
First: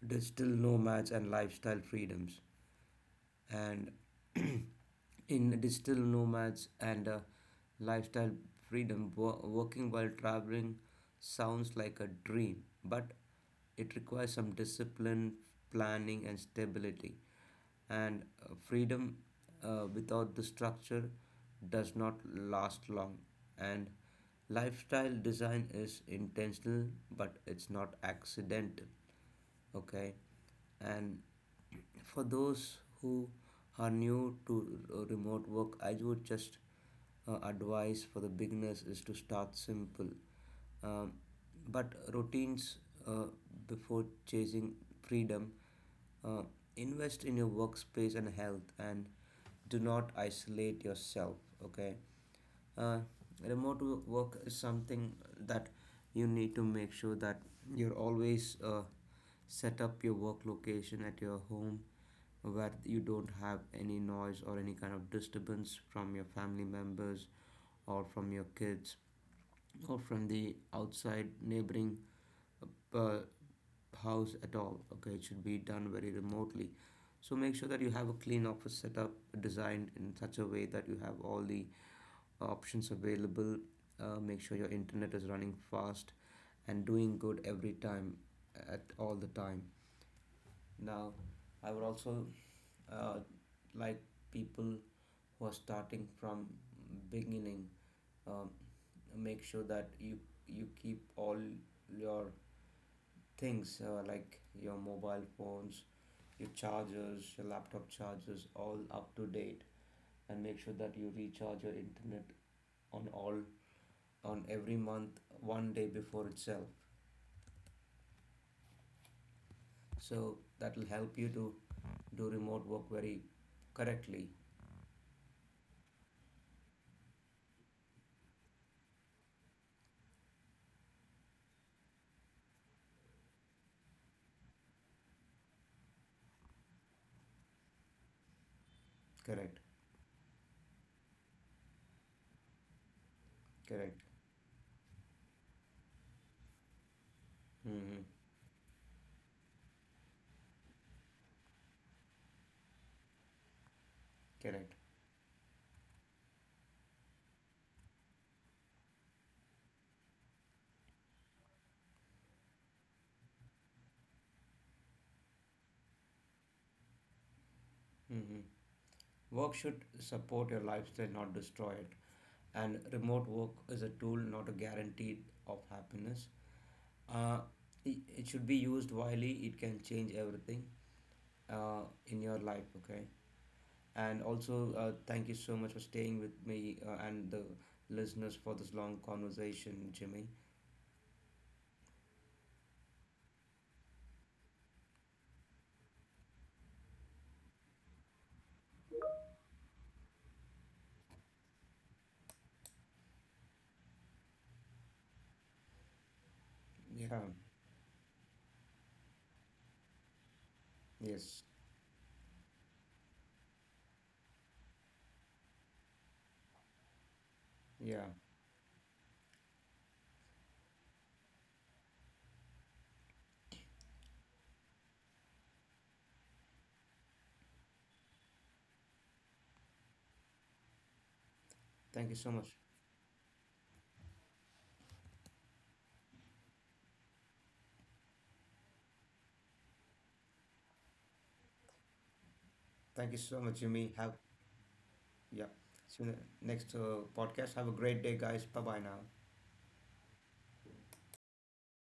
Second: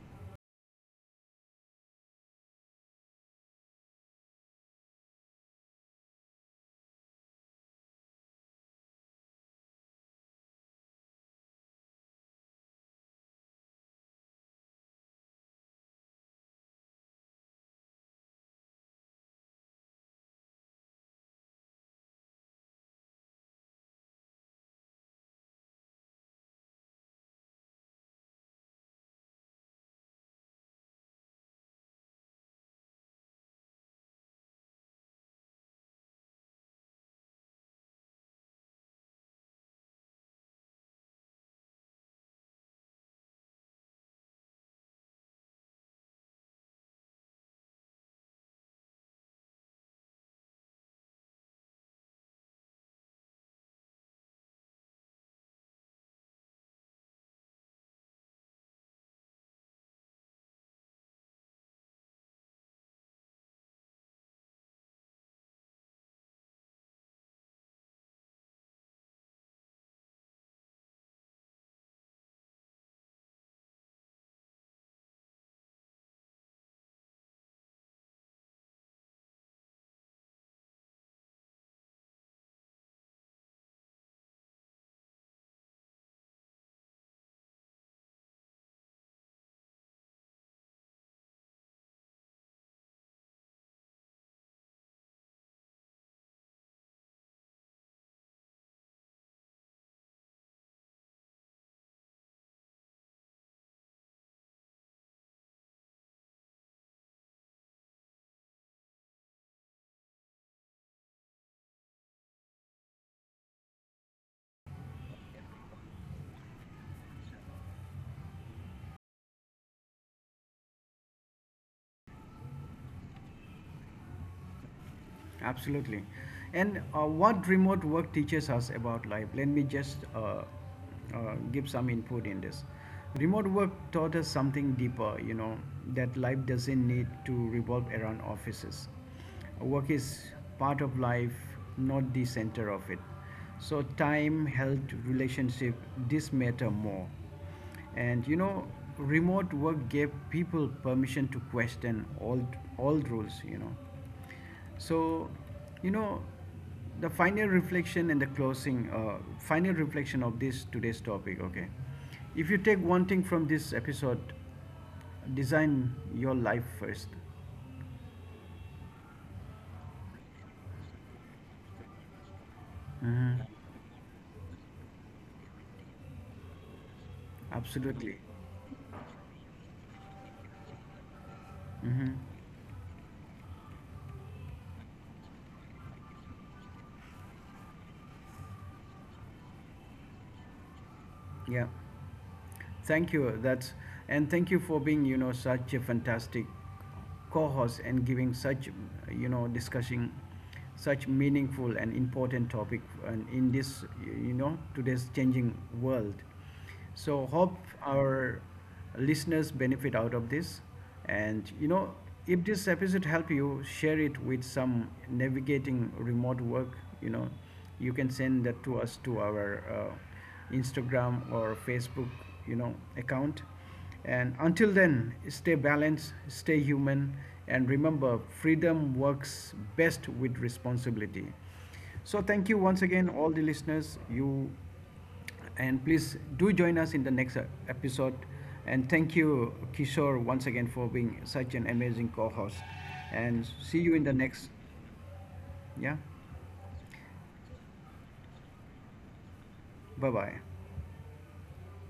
B: digital nomads and lifestyle freedoms. And [clears throat] in digital nomads and lifestyle freedom, working while traveling sounds like a dream, but it requires some discipline, planning, and stability. And Freedom without the structure does not last long. And lifestyle design is intentional, but it's not accidental. Okay. And for those who are new to remote work, I would just advise for the beginners is to start simple, um, but routines uh, before chasing freedom. uh, Invest in your workspace and health and do not isolate yourself. Okay. uh, remote work is something that you need to make sure that you're always set up your work location at your home where you don't have any noise or any kind of disturbance from your family members or from your kids or from the outside neighboring uh, house at all. Okay, it should be done very remotely. So make sure that you have a clean office setup designed in such a way that you have all the options available. Make sure your internet is running fast and doing good every time at all the time. Now, I would also uh, like people who are starting from beginning. Um, Make sure that you keep all your things like your mobile phones, your chargers, your laptop chargers, all up to date, and make sure that you recharge your internet on all on every month one day before itself, so that will help you to do remote work very correctly.
A: Absolutely. And what remote work teaches us about life? Let me just give some input in this. Remote work taught us something deeper, you know, that life doesn't need to revolve around offices.
B: Correct,
A: Work is part of life, not the center of it. So,
B: correct.
A: time, health, relationship, this matter more.
B: Mm-hmm.
A: And you know, remote work gave people permission to question old rules, you know,
B: correct
A: so, you know, the final reflection and the closing, final reflection of this today's topic, okay? If you take one thing from this episode, design your life 1st.
B: mm-hmm. Work should support your lifestyle, not destroy it, and remote
A: Hmm.
B: work is a tool, not a guarantee of happiness. Uh,
A: Absolutely.
B: it should be used wisely, it can change everything
A: Hmm.
B: in your life, okay? And also, thank you so much for staying with me and the listeners for this long conversation, Jimmy.
A: Yeah. Thank you. That's and thank you for being, you know, such a fantastic co-host and giving such, you know, discussing such meaningful and important topic and in this, you know, today's changing world.
B: Yeah,
A: So hope our listeners benefit out of this.
B: yes,
A: And you know, if this episode help you, share it with some navigating remote work. You know, you can
B: yeah.
A: send that to us to our Instagram or Facebook. You know, account. And until then, stay balanced, stay human, and remember, freedom works best with responsibility.
B: Thank you
A: So,
B: so
A: thank you
B: much.
A: once again, all the listeners. You and please do join us in the next episode. And thank you, Kishore, once again for being such an amazing co host.
B: Thank you so
A: And
B: much,
A: see you
B: Jimmy.
A: in the
B: Have,
A: next.
B: yeah.
A: Yeah.
B: See you in the next podcast. Have a great day, guys. Bye bye now.
A: Bye bye.